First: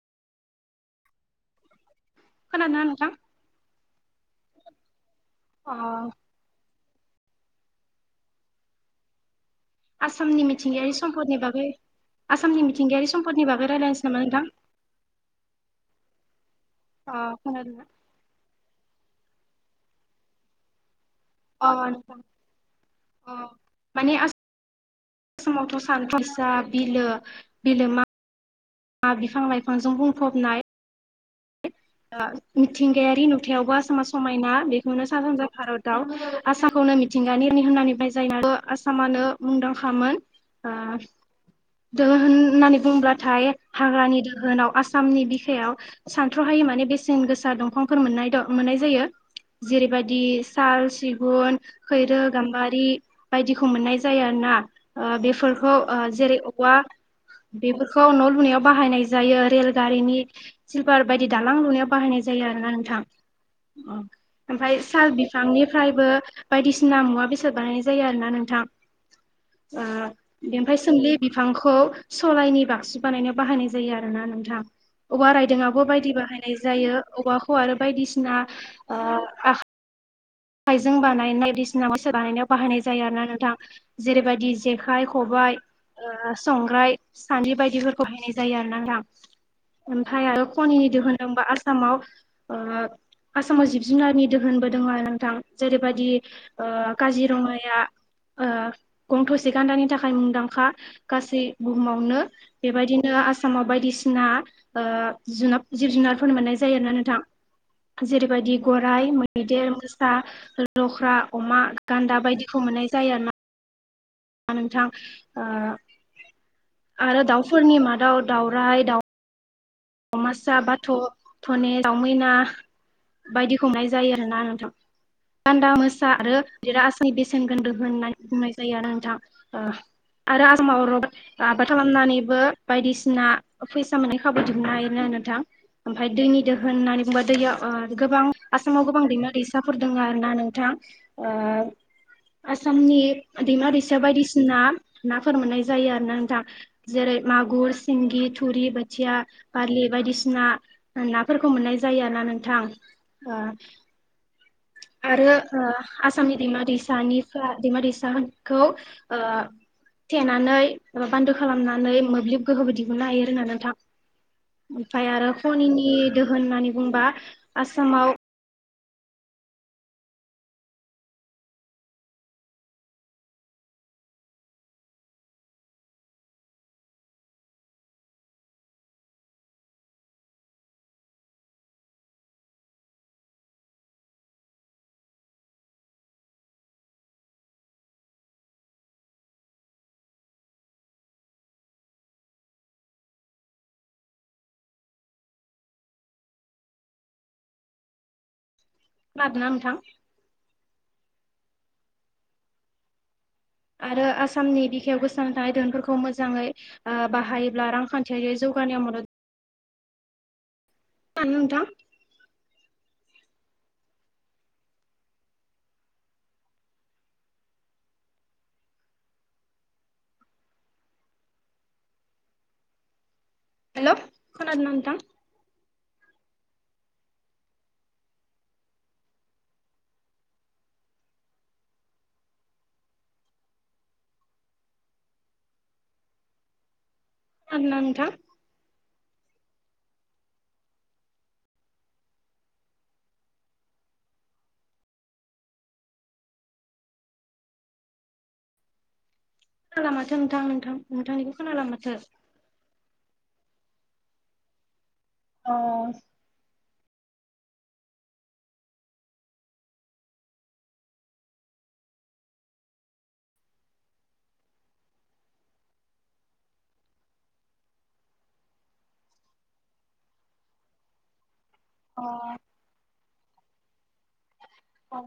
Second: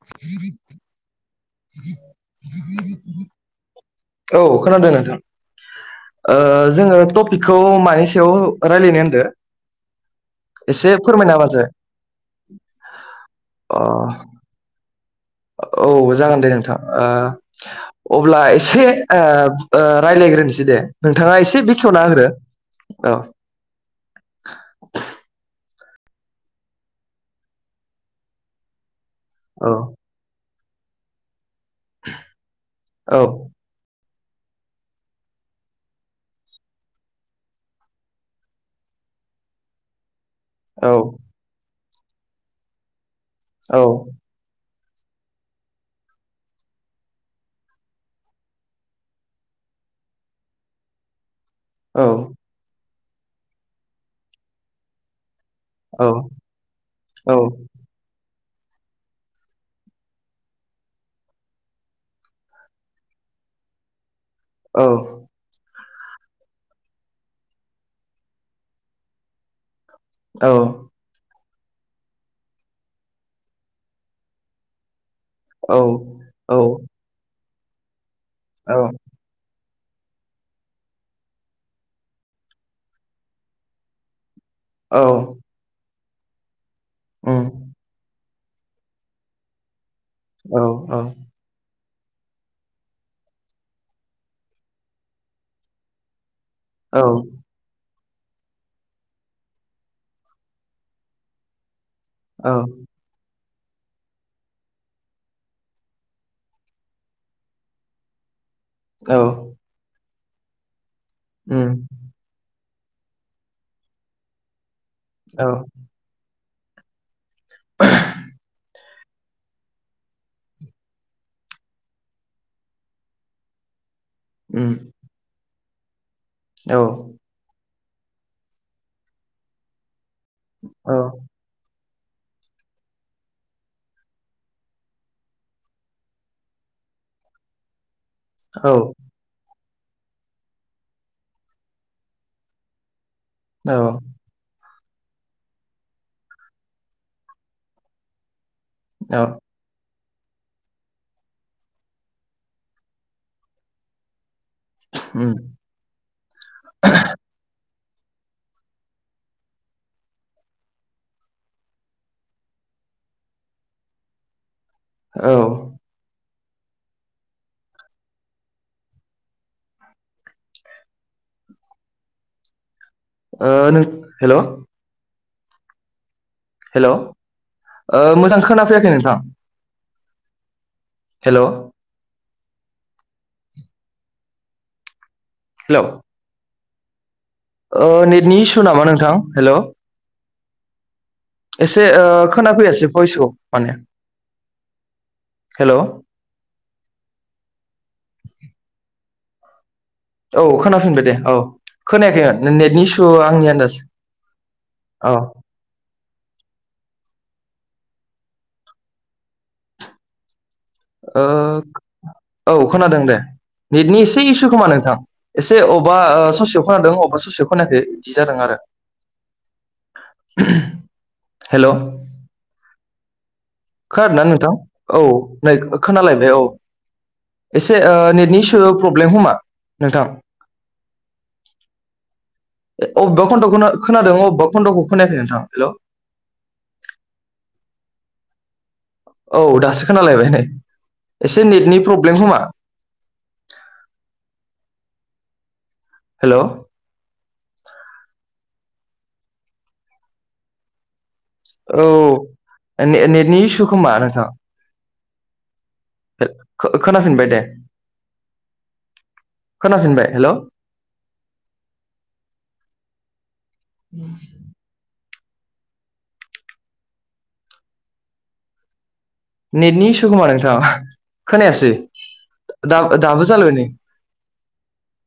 [unintelligible] खोनादोंना नोंथां औ खोनादों अ नोंथां जोङो टपिकखौ मानै सायाव रायज्लायनो होनदों आसामनि मिथिंगायारि सम्पदनि बागै आसामनि मिथिंगायारि सम्पदनि बागै रायलायनोसै नामा नोंथां औ जागोन दे नोंथां अ खोनादोंना ओ अब्ला एसे ओ ओ रायज्लायग्रोसै दे नोंथाङा एसे अ बेखेवना नोंथां होग्रो औ अ थ' सान फैसा बिलो बिलो मा ना बिफां औ लाइफांजों बुंफबनाय औ मिथिंगायारि नुथायावबो आसामा समायना बेखौनो सा सानजा भारताव आसामखौनो मिथिंगा नि रानि होननानै बुंनाय जायो। नो मुंदांखामोन ओ औ दोहोन होननानै बुंब्लाथाय औ हाग्रानि दोहोनाव आसामनि बिखायाव सानथ्र'हायि माने बेसेन गोसा दंफांफोर मोननाय द' मोननाय जायो। जेरैबायदि साल सिगुन खैरो गाम्बारि बायदिखौ मोननाय जायो आरो ना ओ बेफोर खौ ओ औ जेरै औवा बेफोरखौ न' लुनायाव बाहायनाय जायो रेलगारिनि सिलभार बायदि दालां लुनायाव बाहायनाय जायो आरोना नोंथां‌अ ओमफाय औ साल बिफांनि फफ्रायबो बायदिसिना मुवा बेसाद बानायनाय जायो आरोना नोंथां। ओ बेनिफ्राय सोमलि बिफांखौ सरायनि बाक्सि बानायनाय बाहायनाय जायो आरो ना नोंथां। औ बो बायदि बाहायनाय जायो औ औवाखौ आरो बायदिसिना औ हाइजें बानायनाय बायदिसिना मोसा बानायनायाव बाहायनाय जायो आरो ना नोंथां जेरैबायदि जेखाय औ खबाइ ओ संग्राय उम सानै बायदिफोरखौहाय जायो आरो ना नोंथां ओमफ्राय आरो औ खनिनि औ दिहुन ओमबा आ सामाव ओ आसामाव जिब जुनारनि दोहोनबो दङ नोंथां जेरैबायदि ओ, औ काजिरङाया ओ गं थ'से गान्दानि थाखाय मुंदांखा गासै बुुहुमावनो औ बेबायदिनो आसा सामाव बायदिसिना ओ जुनाब जिब जुनारफोर मोननाय जायो आरोना नोंथां। जेरैबायदि गराइ औ मैदेर मोसा लख्रा अमा उम गान्दा बायदिखौ मोननाय जायो आरो ना। नोंथां औ ओ आरो दाउफोरनि मादाव दाउराय दाउ दावमासा बाथ' धने दावमैना बायदिखौ मोन जायो आरो ना नोंथां उम गान्दा मोसा आरो बि औ आसामनि बेसेन होननानै बुंनाय जायो आरो नोंथां आरो आसामाव रबाद आबाद खालामनानैबो बायदिसिना फैसा मोनै खाबु दिहु नाय नोंथां ओमफाय दैनि दोहोन होननानै बुङोबा दैया गोबां औ आसामाव गोबां दैमा दै साफोर दङ आरोना नोंथां ओ आसामनि दैमा औ दैसा बायदिसिना नाफोर मोननाय जायो आरो ना नोंथां जेरै मागुर सिंगि थुरि बोथिया औ लि बायदिसिना नाफोरखौ मोननाय जायो आरो ना नोंथां। आरो उम ओ, आसामनि दैमा दैसानिफ्राय दैमा दैसा साफोरखौ ओ थेनानै माबा बान्दो खालामनानै मोब्लिब गोहो बो दिहनो हायो आरो ना नोंथां। ओमफाय आरो औ खनिनि दोहोन होननानै बुंबा आसामाव ओ नों हेलौ हेलौ ओ मोजां खोना फैयाखै नोंथां। हेल' हेलौ ओ नेटनि इसु नामा नोंथां हेल' एसे ओ खोनाफैयासै भयसखौ माने हेल' खोनादोना नोंथां? औ खोनाफिनबाय दे औ खोनायाखैमोन नेटनि इसु आंनिया आरो आसामनि बिखायाव गोसानानै थानाय दोहोनफोरखौ मोजाङै ओ बाहायो अब्ला रांखान्थियारि जौगानायाव मदद ओ खोनादोंना नोंथां औ खोनादों दे। नेटनि एसे इसु खोमा नोंथां एसे अबेबा ससेयाव खोनादों अबा ससेयाव खोनाखै बिदि जादों आरो। हेल' हेलौ खोना नोंथां? खोनादोंना औ नै खोनालायबाय औ। एसे ओ नेटनि इसु प्रब्लेम खोमा नोंथां। ओ अबेबा खन्द'खौ खोना खोनादों अबेबा खन्द'खौ खोनायाखै नोंथां हेल' [inaudible] खोनादों ना नोंथां? औ दासो खोनालायबाय नै एसे नेटनि प्रब्लेम खोमा [inaudible] हेल' खोनाया माथो नोंथां नोंथां नोंथांनिखौ खोनाला औ माथो ने-नेटनि इसु खोमा नोंथां। अ खो खोनाफिनबाय दे। खोनाफिनबाय हेल' औ। नेतनि इसु खोमा नोंथां। खोनायासै दा दाबो जालायबाय नै अ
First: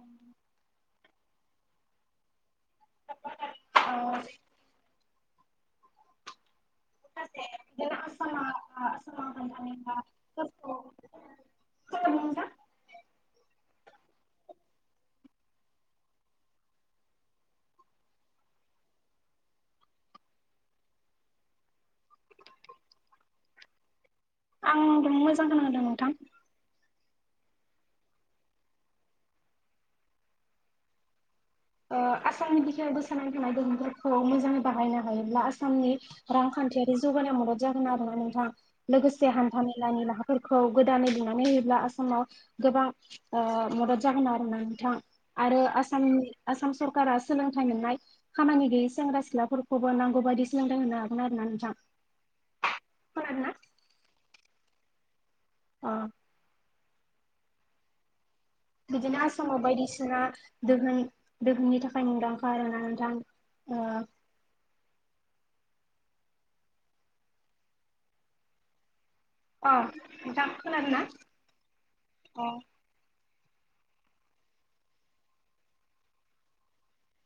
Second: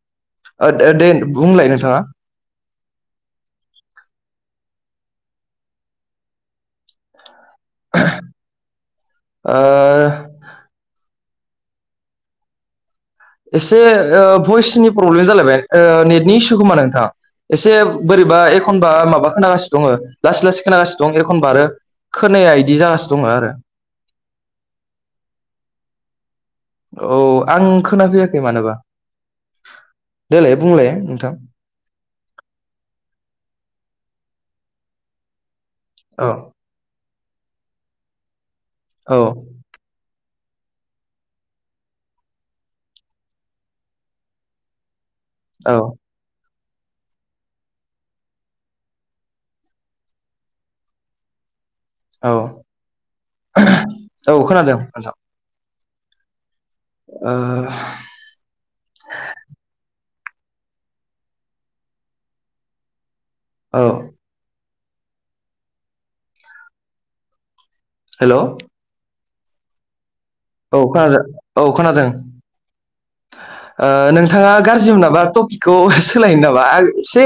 ओ दो दे बुंलाय नोंथाङा। औ। ओ [unintelligible] [unintelligible] एसे भइसनि प्रब्लेम जालायबाय नेटनि इसु खोमा नोंथां। एसे बोरैबा एखनबा माबा खोनांगासिनो दङ लासै लासै खोनासिनो दं एखनबा आरो खोनाया बिदि जासो दङ आरो। आंथ मोजां खोनांदों नोंथां। औ आं खोनाफैयाखै मानोबा देलाय बुंलाय नोंथां। ओ आसामनि बिखायावबो गोसारनानै थानाय दोहोनफोरखौ मोजाङै बाहायनो हायोब्ला आसाम औ आसाम रांखान्थियारि जौगानायाव मदद जागोन आरो ना नोंथाङा औ लोगोसे हान्था मेलानि राहा फोरखौ गोदानै लुनानै होयोब्ला आसामाव गोबां ओ मदद जागोन आरो ना नोंथां। आरो औ आसामनि आसाम सरकारा सोलोंथाइ मोननाय खामानि गैयै सेंग्रा सिख्लाफोरखौबो नांगौ बायदि सोलोंथाइ होनो हागोन आरो ना नोंथां। औ खोनादोंना औ खोनादों नोंथां। अ। ओ बिदिनो आसामाव बायदिसिना दोहोन दोहोननि थाखाय मुंदांखा आरोना नोंथां। औ। ओ हेल' अ। नोंथां औ खोनादोंना खोनादों औ खोनादों। अ नोंथाङा गाज्रि मोनाबा टपिकखौ सोलायनो नामा एसे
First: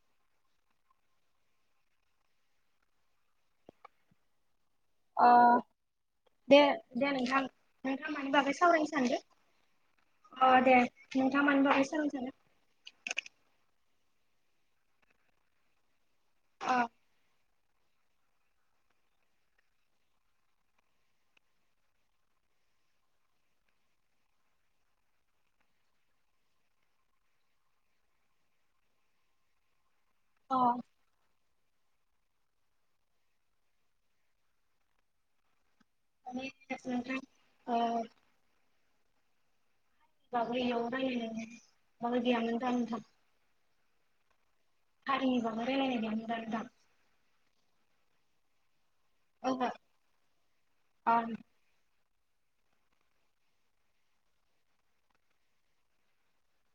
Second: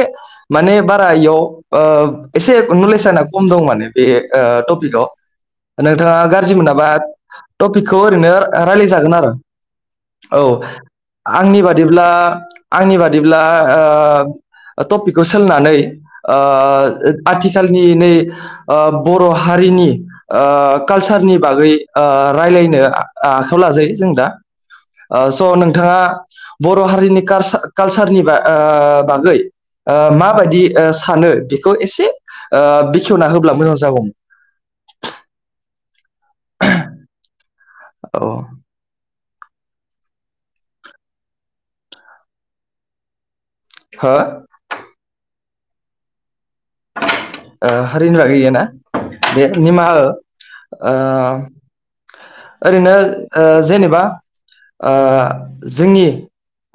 माने बारा इयाव माने आंना कलेज आं खम दं माने अ नोंथाङा गाज्रि दे मोनाबा दे नोंथां खौ नोंथाङा मानि ओरैनो बागै रायलाय सावरायनो जागोन सानदों आरो औ अ दे नोंथाङा आंनि मानि बागै बादिब्ला सावरायनो सानदों आंनि बादिब्ला ओ टपिकखौ सोलनानै अ आथिखालनि नै बर' हारि नि ओ कालसारनि बागै ओ रायज्लायनो आखाइायाव लाजायो जों दा स' नोंथाङा बर' हारिनि कालसार कालसारनि ओ बा बागै अ माबायदि सानो एसे बेखेवना होब्ला मोजां जागौमोन [unintelligible] औ [unintelligible] हो [unintelligible] हारिनि बागै इयो ना दे ओहो निमाहा हो ओ अ ओरैनो जेनेबा ओ जोंनि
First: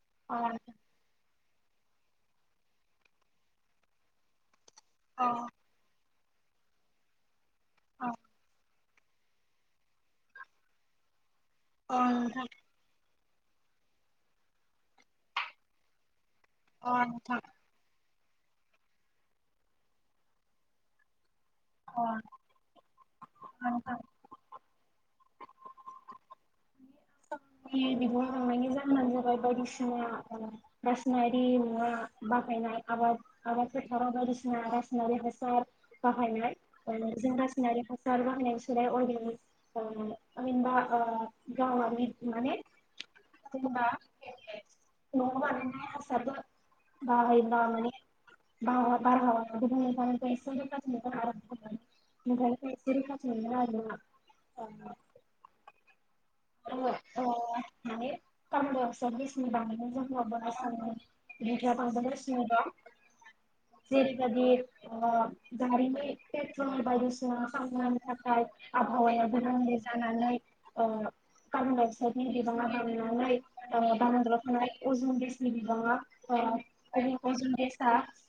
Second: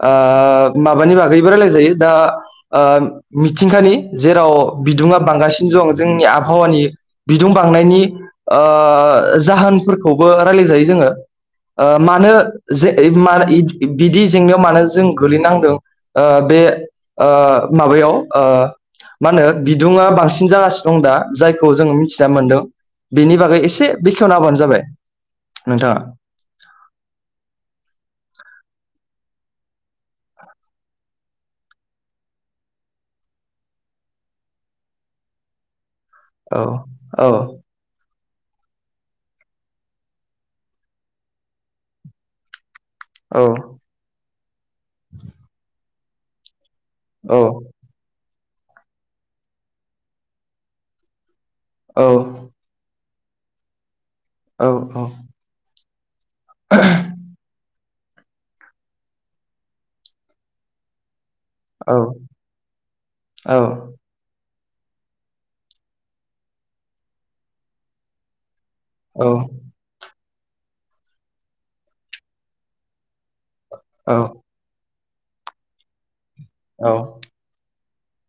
ओ अ माबानि बागैबो रायलायजायो दा मिथिंखानि जेराव बिदुंङा अ बांगासिनो दं जोंनि आबहावानि बिदुं बांनायनि अ जाहोनफोरखौबो रायलाय जायो जोङो अ मानो नोंथां जे यै माल बिदि जेंनायाव मानो जों गोलैनांदों बे अ नोंथां माबायाव मा होनो बिदुङा बांसिन जागासिनो दं दा जायखौ जोङो अ मिथिना मोनदों बेनि बागै एसे नोंथां बेखेवना हबानो जाबाय नोंथांआ [unintelligible] बाहायनाय आबाद आबाद फोथाराव बायदिसिना रसिनारि हासार सा्क्ष्औझं बाहायनाय औ औ जों रासायनारि हासार [unintelligible] औ [unintelligible] [inaudible] औ [unintelligible] औ औ [unintelligible] औ [unintelligible] [unintelligible] [unintelligible] बारमण्लाव थानाय अजुन देसनि बिबाङाओर अजुन देस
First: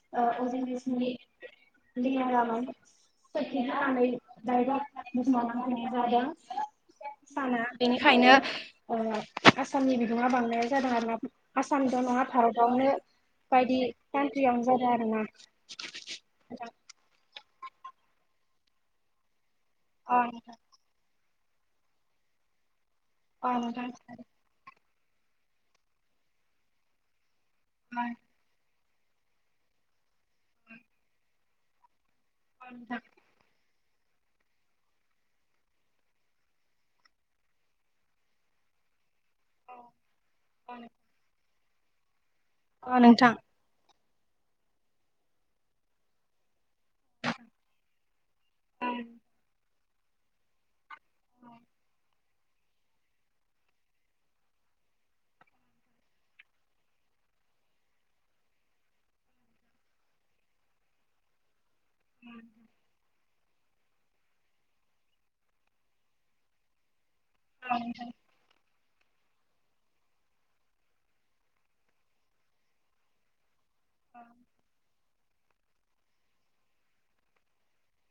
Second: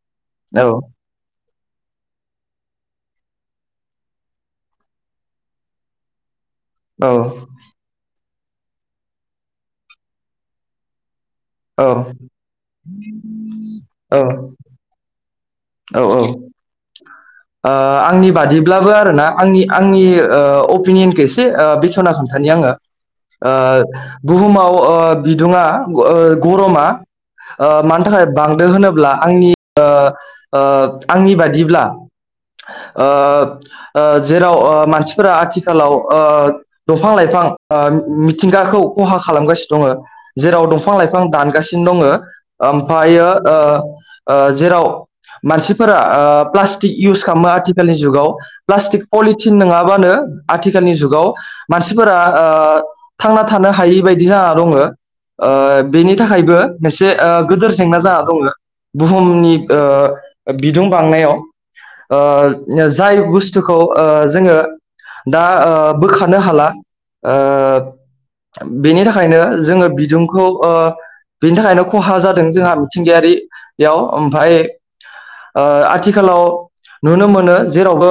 [inaudible] [unintelligible] औ साना बेनिखायनो आसामनि बिदुं बांनाय जादों आरो ना औ आसाम ल' नङा भारतआवनो बायदि कान्ट्रियावनो ज जादों आर ना औ आंनि बादिब्लाबो आरोना आंनि आंनि अपिनियनखो एसे बेखेवना खिन्थानि आंङो नोंथां अ नोंथां बुहुमाव अ बिदुंआ गरमा मानिथाखाय यानि थि आंनि आंनि बादिब्ला जेराव मानसिफोरा आथिखालाव दंफां लाइफां मिथिंगाखौ खहा खालामगासिनो दङो जेराव दंफां लाइफां दानगासिनो दङो अ ओमफ्रायो नोंथां ओ ओ जेराव मानसिफोरा ओ प्लास टिक इउस खालामो आथिखालनि जुगाव अ नोंथां अ प्लास्टिक पलिथिन नङाबानो आथिखालनि जुग गाव मानसिफोरा ओ थांना थानो हायैबादि जाना दङो ओ बेनि थाखायबो मोनसे ओ गोदोर जेंना जाना दङो। बुहुमनि ओ बिदुं बांनायाव ओ जाय बुस्थ थुखौ ओ जोङो दा ओ बोखानो हाला ओ बेनि थाखायनो जोङो बिदुंखौ अ बिनि थाखायनो खहा जादों जोंहा मिथिंगायारि याव आमफाय ओ आथिखालाव नुनो मोनो जेरावबो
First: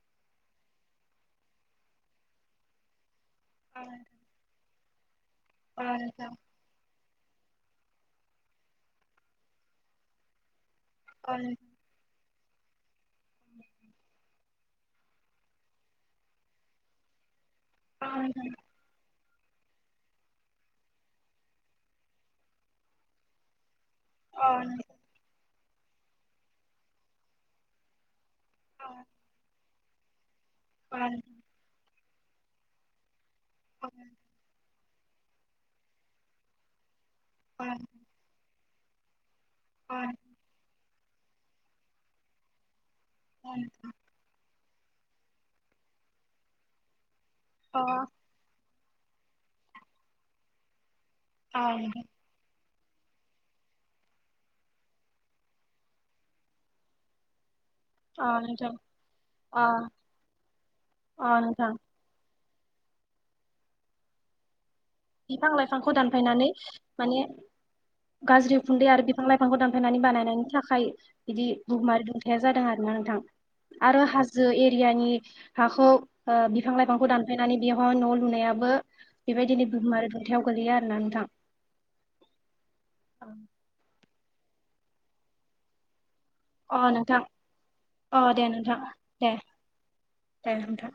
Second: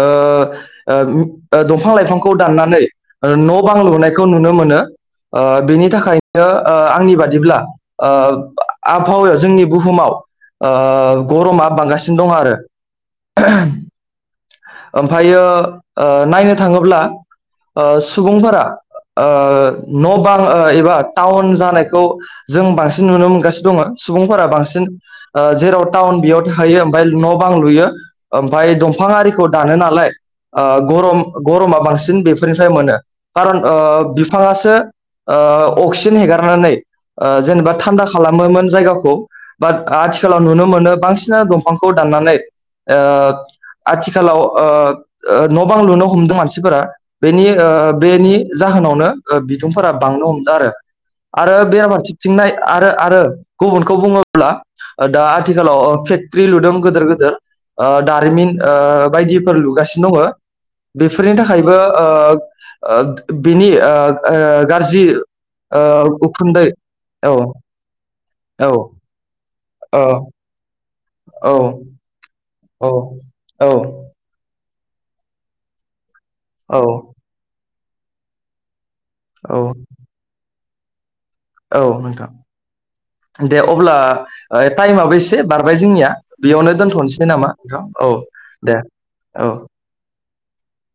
ओ ओम दंफां लाइफांखौ दाननानै ओ न' बां लुनायखौ नुनो मोनो ओ बेनि नोंथां थाखायनो ओ आंनि बादिब्ला ओ आबहावायाव जोंनि बुहुमाव ओ अ गर'मा बांगासिनो दं आरो। ओमफायो ओ नायनो थाङोब्ला ओ नोंथां सुबुंफोरा ओ न' बां ओ टाउन जानायखौ जों बांसिन नुनो मोनगासिनो दङ सुबुंफोरा बांसिन ओ जेराव टाउन बेयाव थायो ओमफाय न' बां लुयो ओमफाय दंफां आरिखौ दानो नालाय ओ गर'म गर'मा बांसिन बेफोरनिफ्राय मोनो कारन ओ बिफाङासो ओ अक्सिजेन हेगारनानै ओ जेनेबा थान्दा खालामोमोन जायगाखौ। बाट आथिखालाव नुनो मोनो बांसिनानो दंफांखौ दाननानै ओ आथिखालाव ओ ओ न' बां लुनो हमदों मानसिफोरा बेनि‌ ओ बेनि जाहोनावनो ओ बिदुंफोरा बांनो हमदों आरो अ आरो [unintelligible] आरो आरो गुबुनखौ बुङोब्ला ओ दा आथिखालाव ओ फेक्ट्रि लुदों गोदोर गोदोर। ओ दारिमिन ओ बायदिफोर लुगासिनो दङो अ बेफोरनि नोंथां थाखायबो ओ ओ बिनि ओ ओ गारजि बिफांखौ दानफायनानै माने गाज्रि औ उखुन्दै आरो बिफां लाइफां बिफांखौ दानफायनानै औ बानायनायनि थाखाय बिदि औ बुहुमारि दुंथाया ना औ नोंथां औ आरो हाजो एरियानि हाखौ ओ बिफां औ लाइफांखौ दानफायनानै बेयावहा न' लुनायाबो औ बेबायदिनो बुहुमारि दुंथायाव गोलैयो आरो ना नोंथां। औ नोंथां दे अब्ला ओ टाइमाबो एसे बारबाय जोंनिया। बेयावनो अ नोंथां दोनथ'नोसै नामा नोंथां? औ अ नोंथां दे दे औ। दे नोंथां।